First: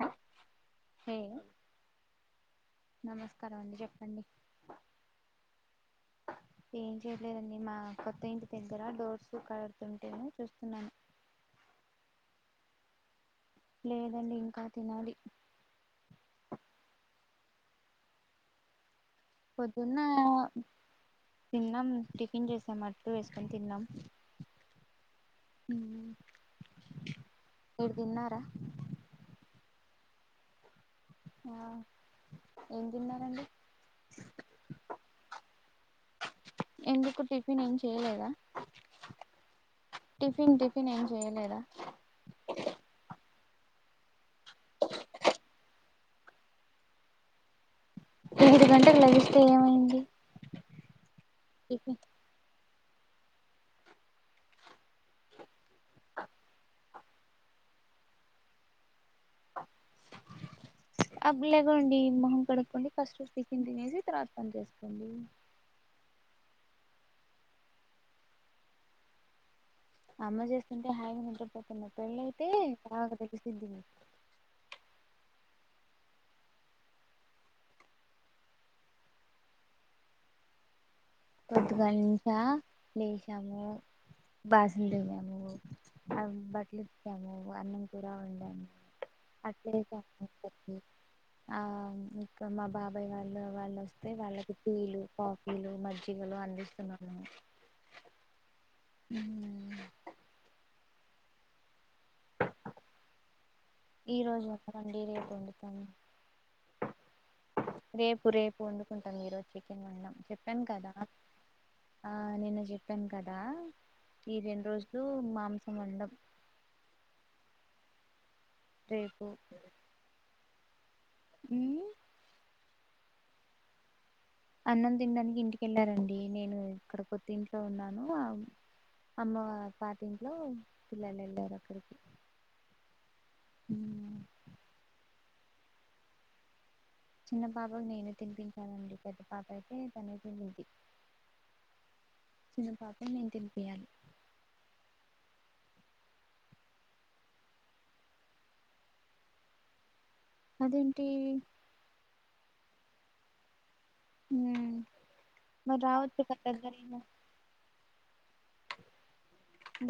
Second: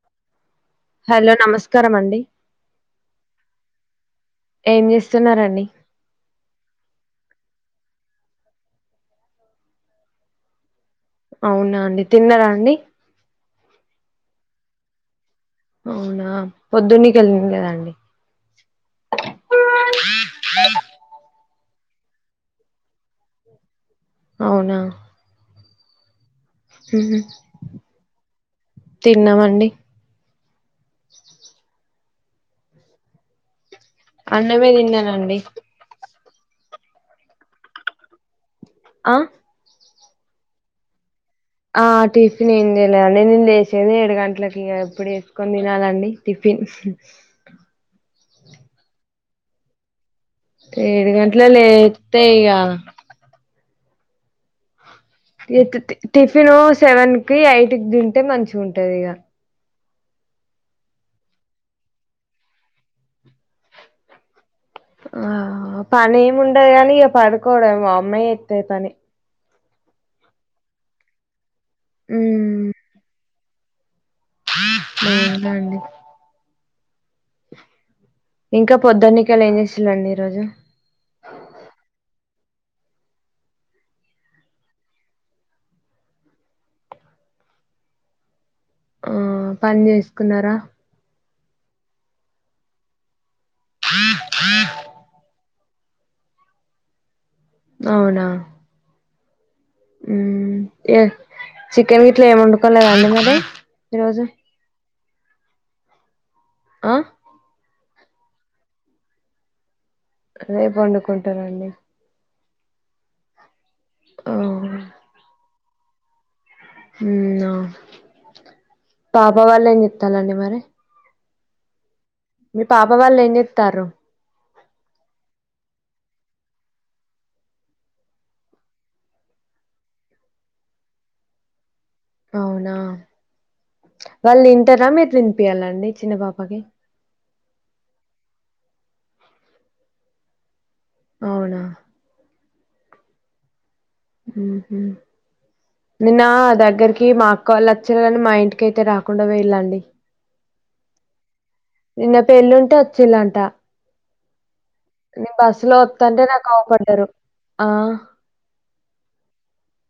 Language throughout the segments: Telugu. అ హలో నమస్కారం అండి నమస్కారం అండి చెప్పండి ఏం చేస్తున్నారండి ఏం చేయలేదండి మా కొత్త ఇంటి పెద్దరా డోర్స్ కలడుతుంటే చూస్తున్నాను అవునా అండి తిన్నరా అండి లేదండి ఇంకా తినాలి అవునా పొద్దున్నక తినలేదాండి పొద్దున్న తిన్నాం టిఫిన్ చేసాం అట్టు వేసుకొని తిన్నాం అవునా హ హుహ్ తిన్నామండి ఆహ్ ఏం తిన్నారండి అన్నమే తిన్నానండి ఎందుకు టిఫిన్ ఏం చేయలేదా ఆహ్ టిఫిన్ టిఫన్ ఏ ఆ టిఫన్ ఏం లేలేండి నిన్న లేచింది ఏడు గంటలకి ఇక ఎప్పుడు వేసుకొని తినాలండి టిఫిన్ ఏఐడు గంటలు లగిస్తే ఏమైంది ఏడు టిఫిన్ గంటలకులేతే ఇగ టిఫిన్ సెవెన్ కి ఎయిట్ కి తింటే మంచి ఉంటది ఇక అబ్లగండి మహం కడకండి ఫస్ట్ వ తంది తసి త ఆ పని ఏమిండదు కాని ఇక పడుకోవడ మా అమ్మాయి జెత్తది పని అమ్మ చేస్తుంటే హాయి ఉంటపోతున్నా పెళ్ళయితే నాలాగ తెగ్గిసిద్ందింది ఏలా అండి ఇంకా పొద్దున్నికలు ఏం చేసలాండి మీరు అసలు పొద్దుగాల నుంచా లేసినాము బాసన తిగాము బట్టలు ఇచ్చాము అన్నం కూడా వండాము ఉమ్ అట్లే పని చేసుకున్నారా ఆ ఇ మా బాబాయ్ వాళ్ళ వాళ్ళు వస్తే వాళ్ళకి టీలు కాఫీలు మధ్య పలు అందిస్తున్నాను అవునా ఉ ఉమ్ ఏ చికెన్ గిట్లా ఏమి వండుకోలేదండి మరి ఈ ఈరోజు రోజు ఒక రండి రేపు వండుతాను ఆహ్ రేపు రేపు వండుకుంటాం ఈరోజు చికెన్ వండుకోము చెప్పాను రేపు కదా వండుకుంటారండి ఆ నేను చెప్పాను కదా ఆ ఈ రెండు రోజులు మాంసం వండం ఉమ్ ఆహ్ రేపు పాప వాళ్ళ ఏం చెత్తాలండి మరి ఉమ్ మీ పాప వాళ్ళు ఏం చెస్తారు అన్నం తినడానికి ఇంటికెళ్ళారండి నేను ఇక్కడ కొత్త ఇంట్లో ఉన్నాను అమ్మ వల పాత ఇంట్లో పిల్లలు వెళ్ళారు అక్కడికి అవునా వాళ్ళు తంటారా మీరు వినిపియాలండి చిన్న పాపకి చిన్న పాపకు నేనే తినిపించానండి పెద్ద పాప అయితే తనే తింటుంది అవునా చిన్న పాపం నేను తినిపియాలి ఉహు నిన్న దగ్గరికి మా అక్క వాళ్ళు వచ్చరాలని మా ఇంటికి అయితే రాకుండా వేయళండి. అదేంటి? నిన్న పెళ్ళింటే వచ్చిలాంట నేను బస్సు లో మరి రావచ్చు వత్తాంటే కదా నాకు అవ దగ్గరేగా పడ్డారు ఆ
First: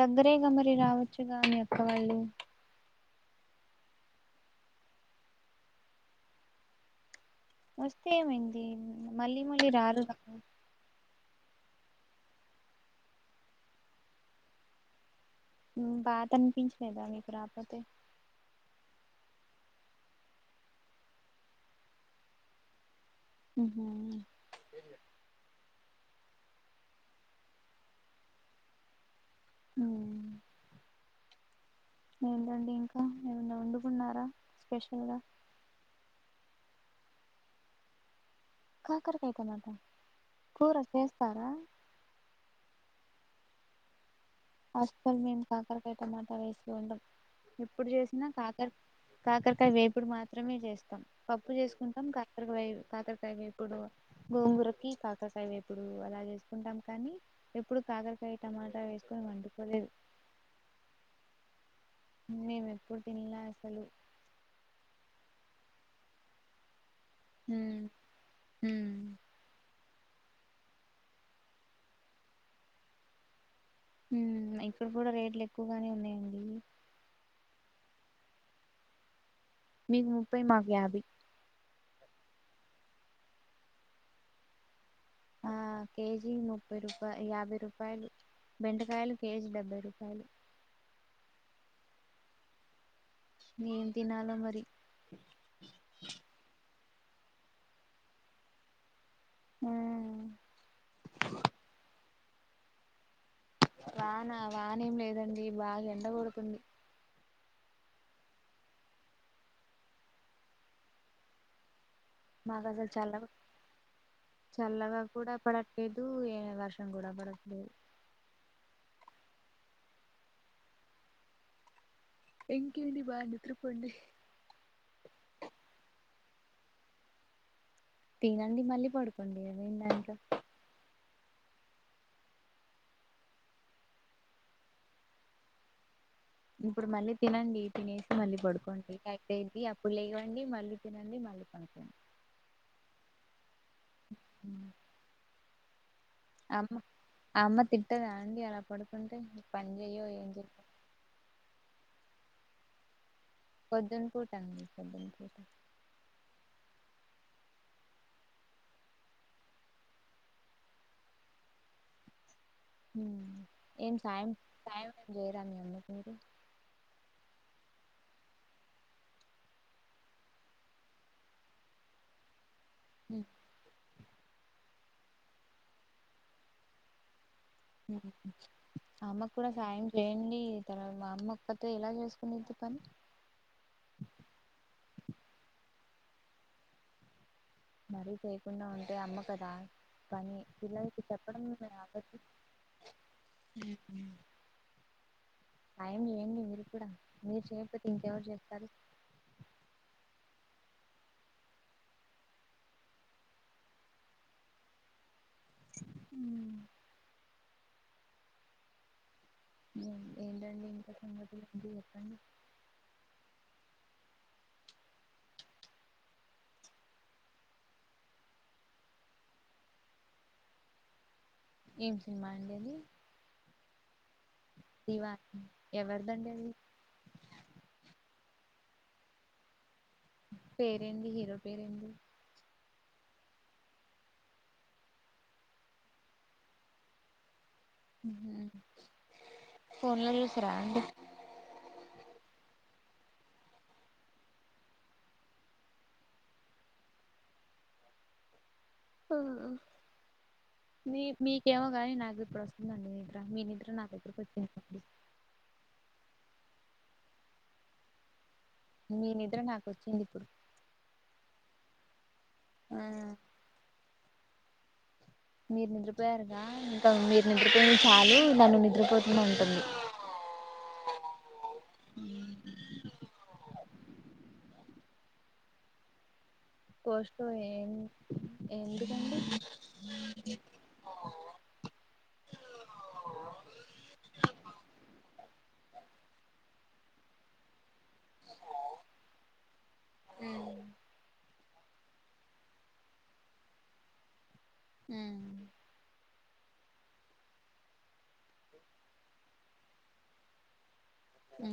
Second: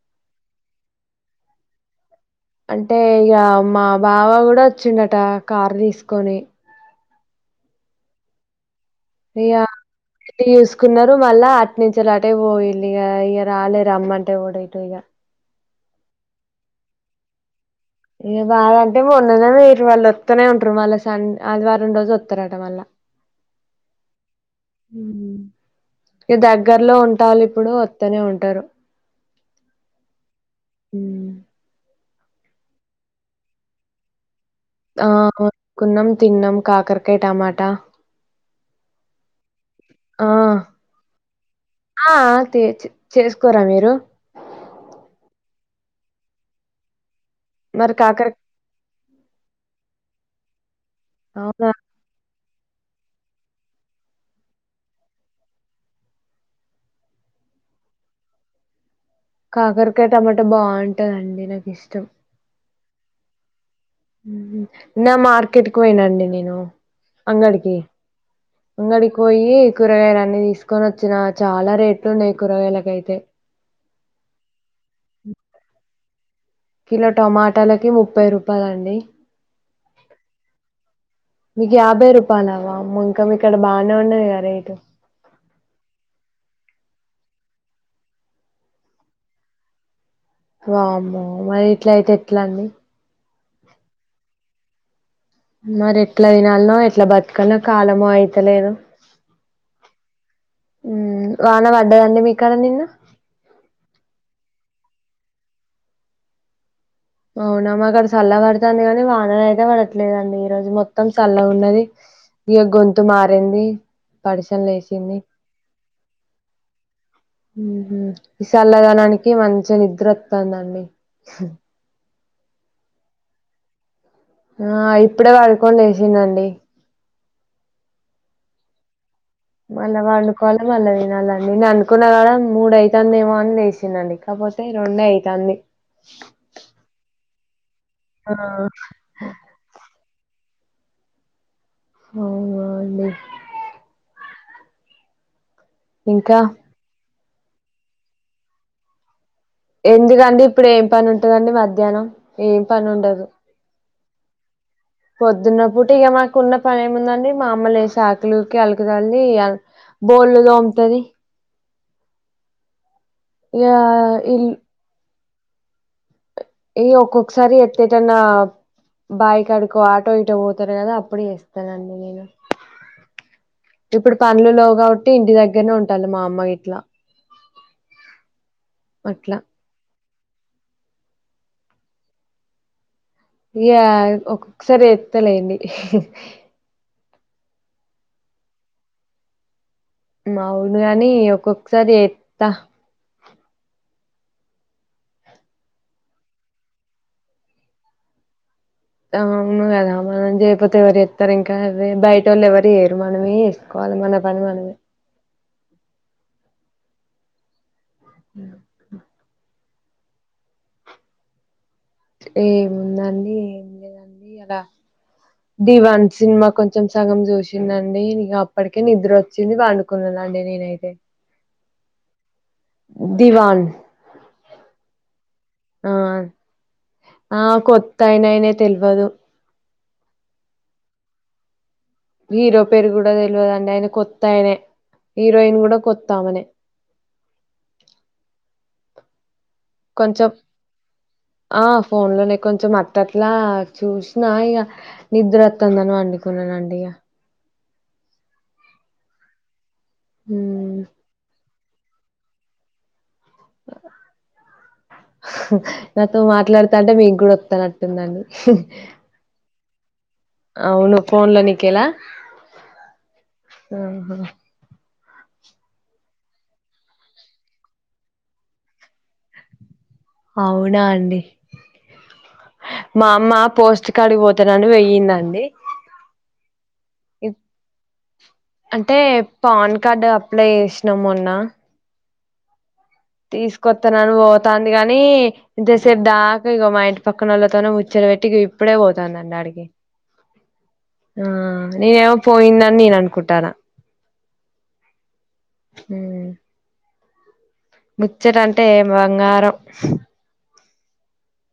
దగ్గరేగా మరి రావచ్చుగా నీ అక్కవాళ్ళు అంటే ఇగ మా బావ కూడా వచ్చిండట కారు తీసుకొని వస్తే ఏమైంది? మళ్ళీ యా మళ్ళీ రారు కదా. ఇడ్డి చూసుకున్నారు ద్దు మళ్ళా అట్ నుంచిలాటే పోయిు ఇగ ఇగ రాలేదు రమ్మంటే ఓడ ఇటు ఇగ బాద అనిపించలేదా మీకు రాపోతే ఏ బాద అంటే మొన్నద మీరు వాళ్ళు వత్తునే ఉంటారు మళ్ళా స ఆదివారం రోజు వత్తారట మళ్ళా ఉహు ఇ దగ్గర్లో ఉంటాల ఇప్పుడు వత్తనే ఉంటారు. అ ఉన్న ఏంటండి ఇంకా ఏమన్నా వండుకున్నారా? స్పెషల్గా ఆనుకున్నాం తిన్నాం కాకరకాయ, టమాటా కాకరకాయ టమాట ఆ! కూర చేస్తారా? ఆ! ఆ! తే చే చేసుకోరా మీరు? అస్కల్ మేము కాకరకాయ టమాటా వేసు ఉండ ఎప్పుడు చేసినా కాకర కాకరకాయ వేపుడు మాత్రమే చేస్తా పప్పు అవునా? చేసుకుంటాం కాతరక వెయ కాతర కాయ్ వేపుడు గోంగూరకి కాకరకాయి వేపుడు అలా చేసుకుంటాం కానీ ఎప్పుడు కాకర వె టమాటా వే కాకరకాయ టమాటా బావుంటందండి నా మేమ్ ఎప్పుడు తిన్లే అసలు నా మార్కెట్కి పోయినండి నేను అంగడికి ఉమ్ ఉమ్ అంగడికోయి కూరగాయలు అన్ని తీసుకొని వచ్చిన చాలా రేట్లు ఉన్నాయి కూరగాయలకైతే మ్ ఇక్కడ కూడా రేట్లు ఎక్కువగానే ఉన్నాయండి. కిలో టమాటాలకి ముప్పై రూపాయలండి. మీకు ముప్పై, మాకు యాభై మీకు యాభై రూపాయలు అవవా ఇంకా ఇక్కడ బానే ఉన్నాయిగా రేటు ఆ కేజీ ముప్పై రూపాయ యాభై రూపాయలు బెండకాయలు కేజీ డెబ్బై రూపాయలు. వామ్మో మరి ఇట్ల అయితే ఎట్లా అండి? నేం తినలో మరి మరి ఎట్లా వినాలనో, ఎట్లా బతుకనో కాలమో అయితలేదు. మ్ వాన పడ్డదండి మీ కడ నిన్న? వానా వానే ఏం లేదండి బాగా ఎండగొడుతుంది. అవునామ్మా అక్కడ చల్ల పడుతుంది కానీ వాన అయితే పడట్లేదండి ఈ రోజు మొత్తం చల్ల ఉన్నది. ఇగ మాకు అసలు గొంతు చల్లగా మారింది. పడిసలు చల్లగా లేసింది కూడా పడట్లేదు ఏ వర్షం కూడా పడట్లేదు. ఈ చల్లదనానికి మంచి నిద్ర వస్తుందండి ఎంక ఏంటిడి బ నిత్రపోంలి ఆ ఇప్పుడే వాడుకొని వసిందండి తినండి మల్ళీ పడుకు అల్ వాళ్ళు కొల అలవన అలా నేను అనుకున్నా కడ మూడ అవుతుంది ఏమో అని లేసిినండి కాకపోతే రెండే అవుతుంది ఇప్పుడు మళ్ళీ తినండి తినేసి మళ్ళీ పడుకోండి కాతే ఇది అప్పుడు లే డి మళ్ళీ తినండి మళ్ళీ పనుక్కండి అవు అ లే అ ఇంకా అమ్మ తిట్టదా అండి అలా పడుకుంటే పని చెయ్యో ఏం ఎందుకండి చెయ్యో ఇప్పుడు ఏం పని ఉంటదండి మధ్యాహ్నం ఏం పని ఉండదు అనుకోట అండి పొద్దున పూట పొద్దున్న పుటిగా మాకు ఉన్న పైన ఏముందండి మా అమ్మలు శాకులుకి అలకిదల్లి బోలు దోముతుది ఇక ఏం సాయం ఇల్ సాయం ఏం చేయరా మీ అమ్ందుకు మీరు ఏ ఒక్కొక్కసారి ఎతేటన్నా బైక్ అడుకో ఆటో ఇటో పోతారు కదా అప్పుడు చేస్తానండి నేను ఉ ఇప్పుడు పంలలో కాబట్టి ఇంటి దగ్గరనే ఉంటాలి మా అమ్మ ఇట్లా అమ్మకు అట్లా కూడా సాయం చేయండి తర్వాత మా అమ్మ పత్ర ఎలా చేసుకునిది పని ఇయా ఒక్కొక్కసారి ఎత్తలేండి మరి చేకు ఉంట అమ్మకదా పని అవును పిల్లలకి కాని చెప్పడంరు ఒక్కొక్కసారి రావదుు ఎత్తా టైం లేడి మీరు కూడా మీరు చేయకపోతే ఇంకెవరు చెస్తారు అవును కదా మనం చేయపోతే ఎవరు ఇస్తారు ఇంకా బయట వాళ్ళు ఎవరు వయరు మనమే వేసుకోవాలి పని మన పని మనమ అ ఏంటండి ఇంకా సంగతి ఏముందండి ఏం లేదండి అలా ది వన్ సినిమా కొంచెం సగం చూసిందండి నీక అప్పటికే నిద్ర వచ్చింది వాండుకున్న నాళేనైతే ఏం సమా దివన్ ఇవా ఎవరిదండి అవి తెలివదు పేరు ఏంటి హీరో పేరు ఏంటి హీరో పేరు కూడా తెలియదండి ఆయన కొత్తా ఆయనే హీరోయిన్ కూడా కొత్తామనే కొంచెం ఫోన్లస రాడి ఆ ఫోన్ లోనే కొంచెం అత్తట్లా చూసినా ఇక నిద్ర వస్తుందని వండుకున్నానండి ఇక మ్మ్ మీ మీకేమో కానీ నాకు ఇప్పుడు వస్తుందండి మీ మీ నిద నాగద్ద కొచ్చ మాట్లాడుతా అంటే మేము కూడా వస్తానట్టుందండి మీ నిద్ర నాకు వచ్చింది ఇప్పుడు అవును ఫోన్ లోనికలా ఆ మీరు నిద్రపోయారుగా ఇంకా మీరు నిద్రపోయిన చాలు నన్ను నిద్రపోతూనే ఉంటుంది అవునా అండి మా అమ్మ పోస్ట్ కడి పోతానని వెయిందండి పోస్ట్ ఏం అంటే ఎందుకండి పాన్ కార్డు అప్లై చేసినాము అన్న తీసుకొస్తాన్నాను పోతుంది కాగాని ఇంతేసేపు దాకా ఇక మా ఇంటి పక్కనళ్ళతోనే ముచ్చ పెట్టికి ఇప్పుడే పోతుందండి అడికి ఆ నను ఏమో పోయింద నను అనుకుంటారా హ ముచ్చట అంటే బంగారం ఉ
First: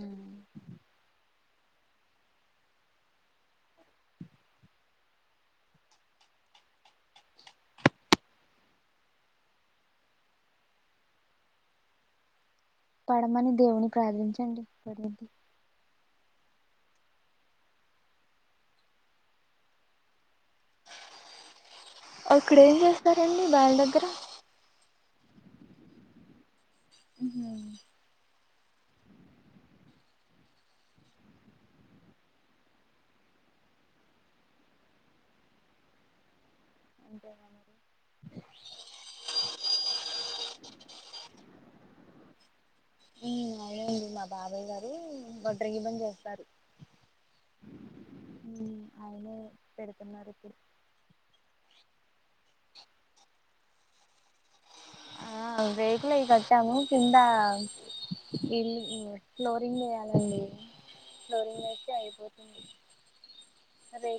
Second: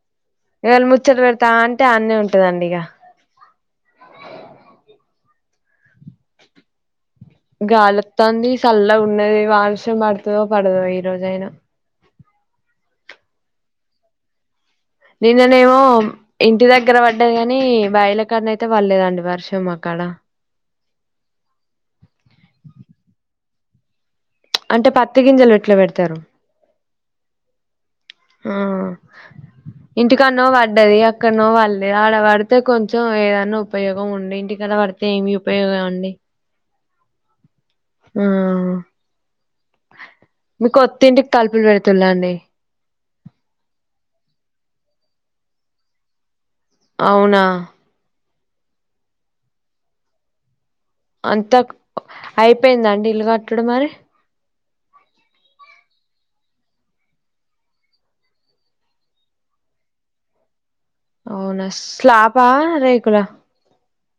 వవాళ ముచ్చలు పెడతా అంటే అన్నీ ఉంటదండి ఇక గాాలతోంది చల్ల ఉన్నది వారషం పడుతుందో పడదో ఈ రోజయినా పడమని దేవుని ప్రార్థించండి పడింది నిన్ననేమో ఇంటి దగ్గర పడ్డది కాని బయల కడన అయితే పడలేదండి వర్షం అక్కడ అక్కడ ఏం చేస్తారండి బయారి దగ్గర అంటే పత్తి గింజలు విట్లా పెడతారు హ ఆ ఇంటికన్నో పడ్డది ఎక్కనో వళదు ఆడ పడితే కొంచెం ఏదన్నా ఉపయోగం ఉండే ఇంటికన్నా పడితే ఏమి ఉపయోగ అండి అంటే ఆ మీ కొత్త త కలుపులు పెడుతుల అండి అయినంది మా బాబాయ్ గారు ఒొట్ర ఇ పని చేస్తారు అవునా ఆయనే పెడుతున్నారు ఇప్పుడు అంతా పట్టడ మర ఆ వేకలే కట్టా ను కింద ఇల్ ఫ్లోరింగ్ వేయాలండి ఫ్లోరింగ్ అవునా వేస్తే స్లాబ రేకుడా అదే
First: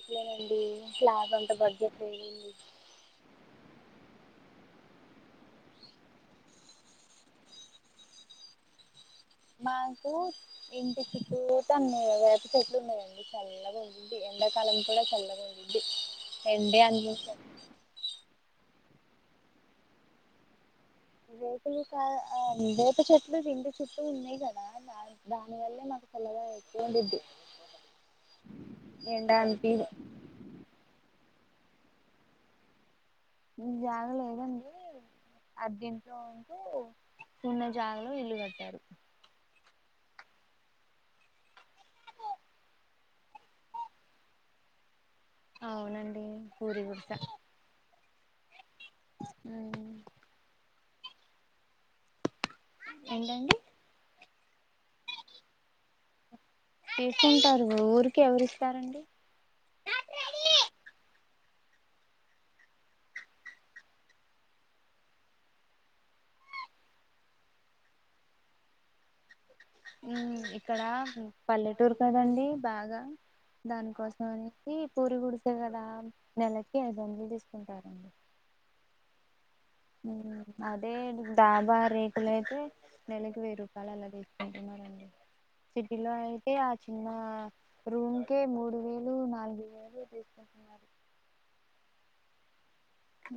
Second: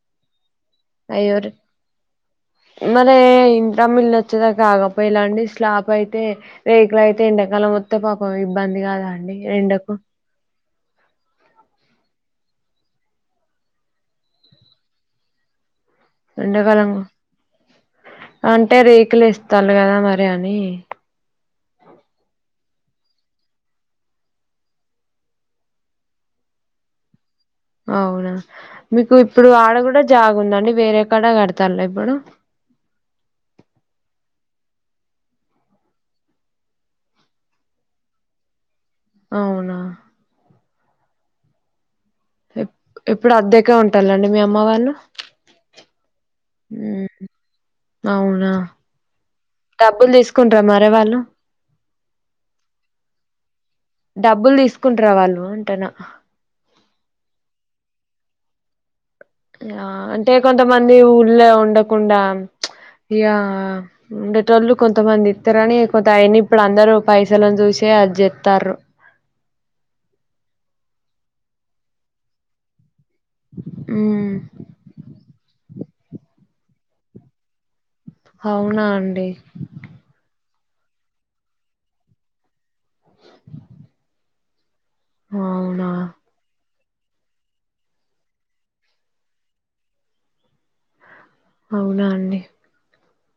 అయోరి మరి ఇంద్రామిల్చ్చదాక ఆగా ఇలాండి స్లాప్ అయితే రేకులు అయితే ఎండాకాలం మస్తే పకం ఇబ్బంది కదా మాకు ఇంటికికుతన్న చెట్లు ఉన్నాయంండి చల్లగా ఉంంది ఎండాకాలం కూడా చల్లగా ఉంది ఎంండగాలంగా అంటే రేకులు ఇస్తారు కదా మరి అని రేపులు కా రేప చెట్లు రిం చుట్టూ ఉన్నాయి కదా దా దాని వల్లే మకు కల ఎది అవునా మీకు ఇప్పుడు ఆడ అనిపీదు కూడా జాగుందండి వేరేక్కడా కడుత తల్ల ఇప్పుడు ఇ జాగ లేదండి అర్దింట్లో ఉంటూ సున్న జాాలలో ఇల్లు కట్టారు అవునా ఎప్పుడు అద్దెగా ఉంటాలండి మీ అమ్మవారిని అవునండి పూరి వరుస అవునా డబ్బులు తీసుకుంటార మరే వాళ్ళు ఏంటండి డబ్బులు తీసుకుంటారు వాళ్ళు అంటేనా చేసుకుంటారు ఊరికి ఎవరి ఇస్తారండి ఆ అంటే కొంతమంది ఊళ్ళ ఉండకుండా ఇయా అంటేటోళ్ళు కొంతమంది ఇస్తారని కొంత అయిన్ని ఇప్పుడు అందరుూ పైసలుని చూసి అ చెతారు ఇక్కడ పల్లెటూరు కదండి బాగా దాని కోసం మ్మ్ అనేసి పూరి గుడిసే కదా నెలకి అ జండలు తీసుకుంటారండి అవునా అండి అదే దాబా రేట్లు అయితే నెలకి వెయ్యి రూపాయలు అలా తీచ్చుకుంటున్నారుారండి అవునా సిటీలో అయతే చిన్న రూమ్కే మూడు వేలు నాలుగు వేలు తీసుకుంటున్నారు అవునా అండి హ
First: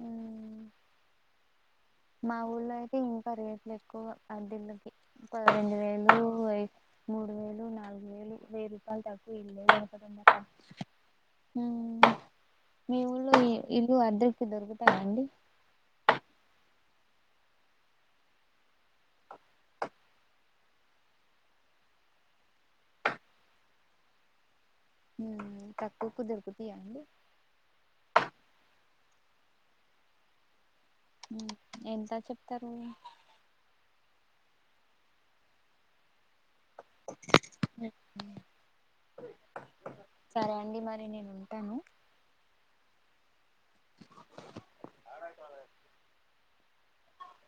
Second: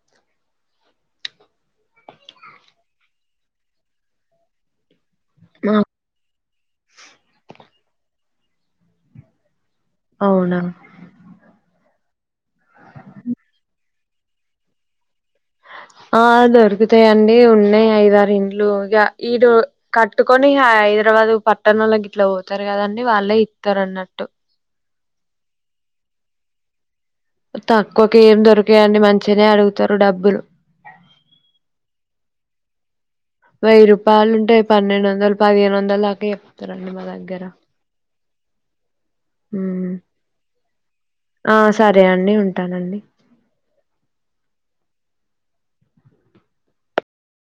మా ఊళ్ళ అయితే ఇంకా రేట్లు ఎక్కువ అద్దళ్లకి పద రెండు ఆ వేలు మూడు వేలు నాలుగు వేలు వెయ్యి రూపాయలు తక్కువ ఇల్లే దొరకదు అవునా ఉమ్ మీ ఊళ్ళో ఇల్లు అద్దరికి దొరుకుతానండి ఆ ఆ దొరుకుతాయిండి ఉన్నాయి ఐదారు ఇండ్లు ఇ ఈ కట్టుకొని ఐదు తర్వా పట్టణంలోకి ఇట్లా పోతారు కదని వాళ్ళే ఇస్తారు అన్నట్టు కకు కుదరుకు తీ అడి తక్కువకి ఏం దొరికాయండి మంచిగానే అడుగుతారు డబ్బులు ఎంత చెప్తారు వెయ్యి రూపాయలుంటాయి పన్నెండు వందలు పదిహేను వందలు కే త రండ మా దగ్గర సరే అండి మరి నేను ఆ ఉంటాను సారిే ఆడిడి అంటానండి అడ కూడా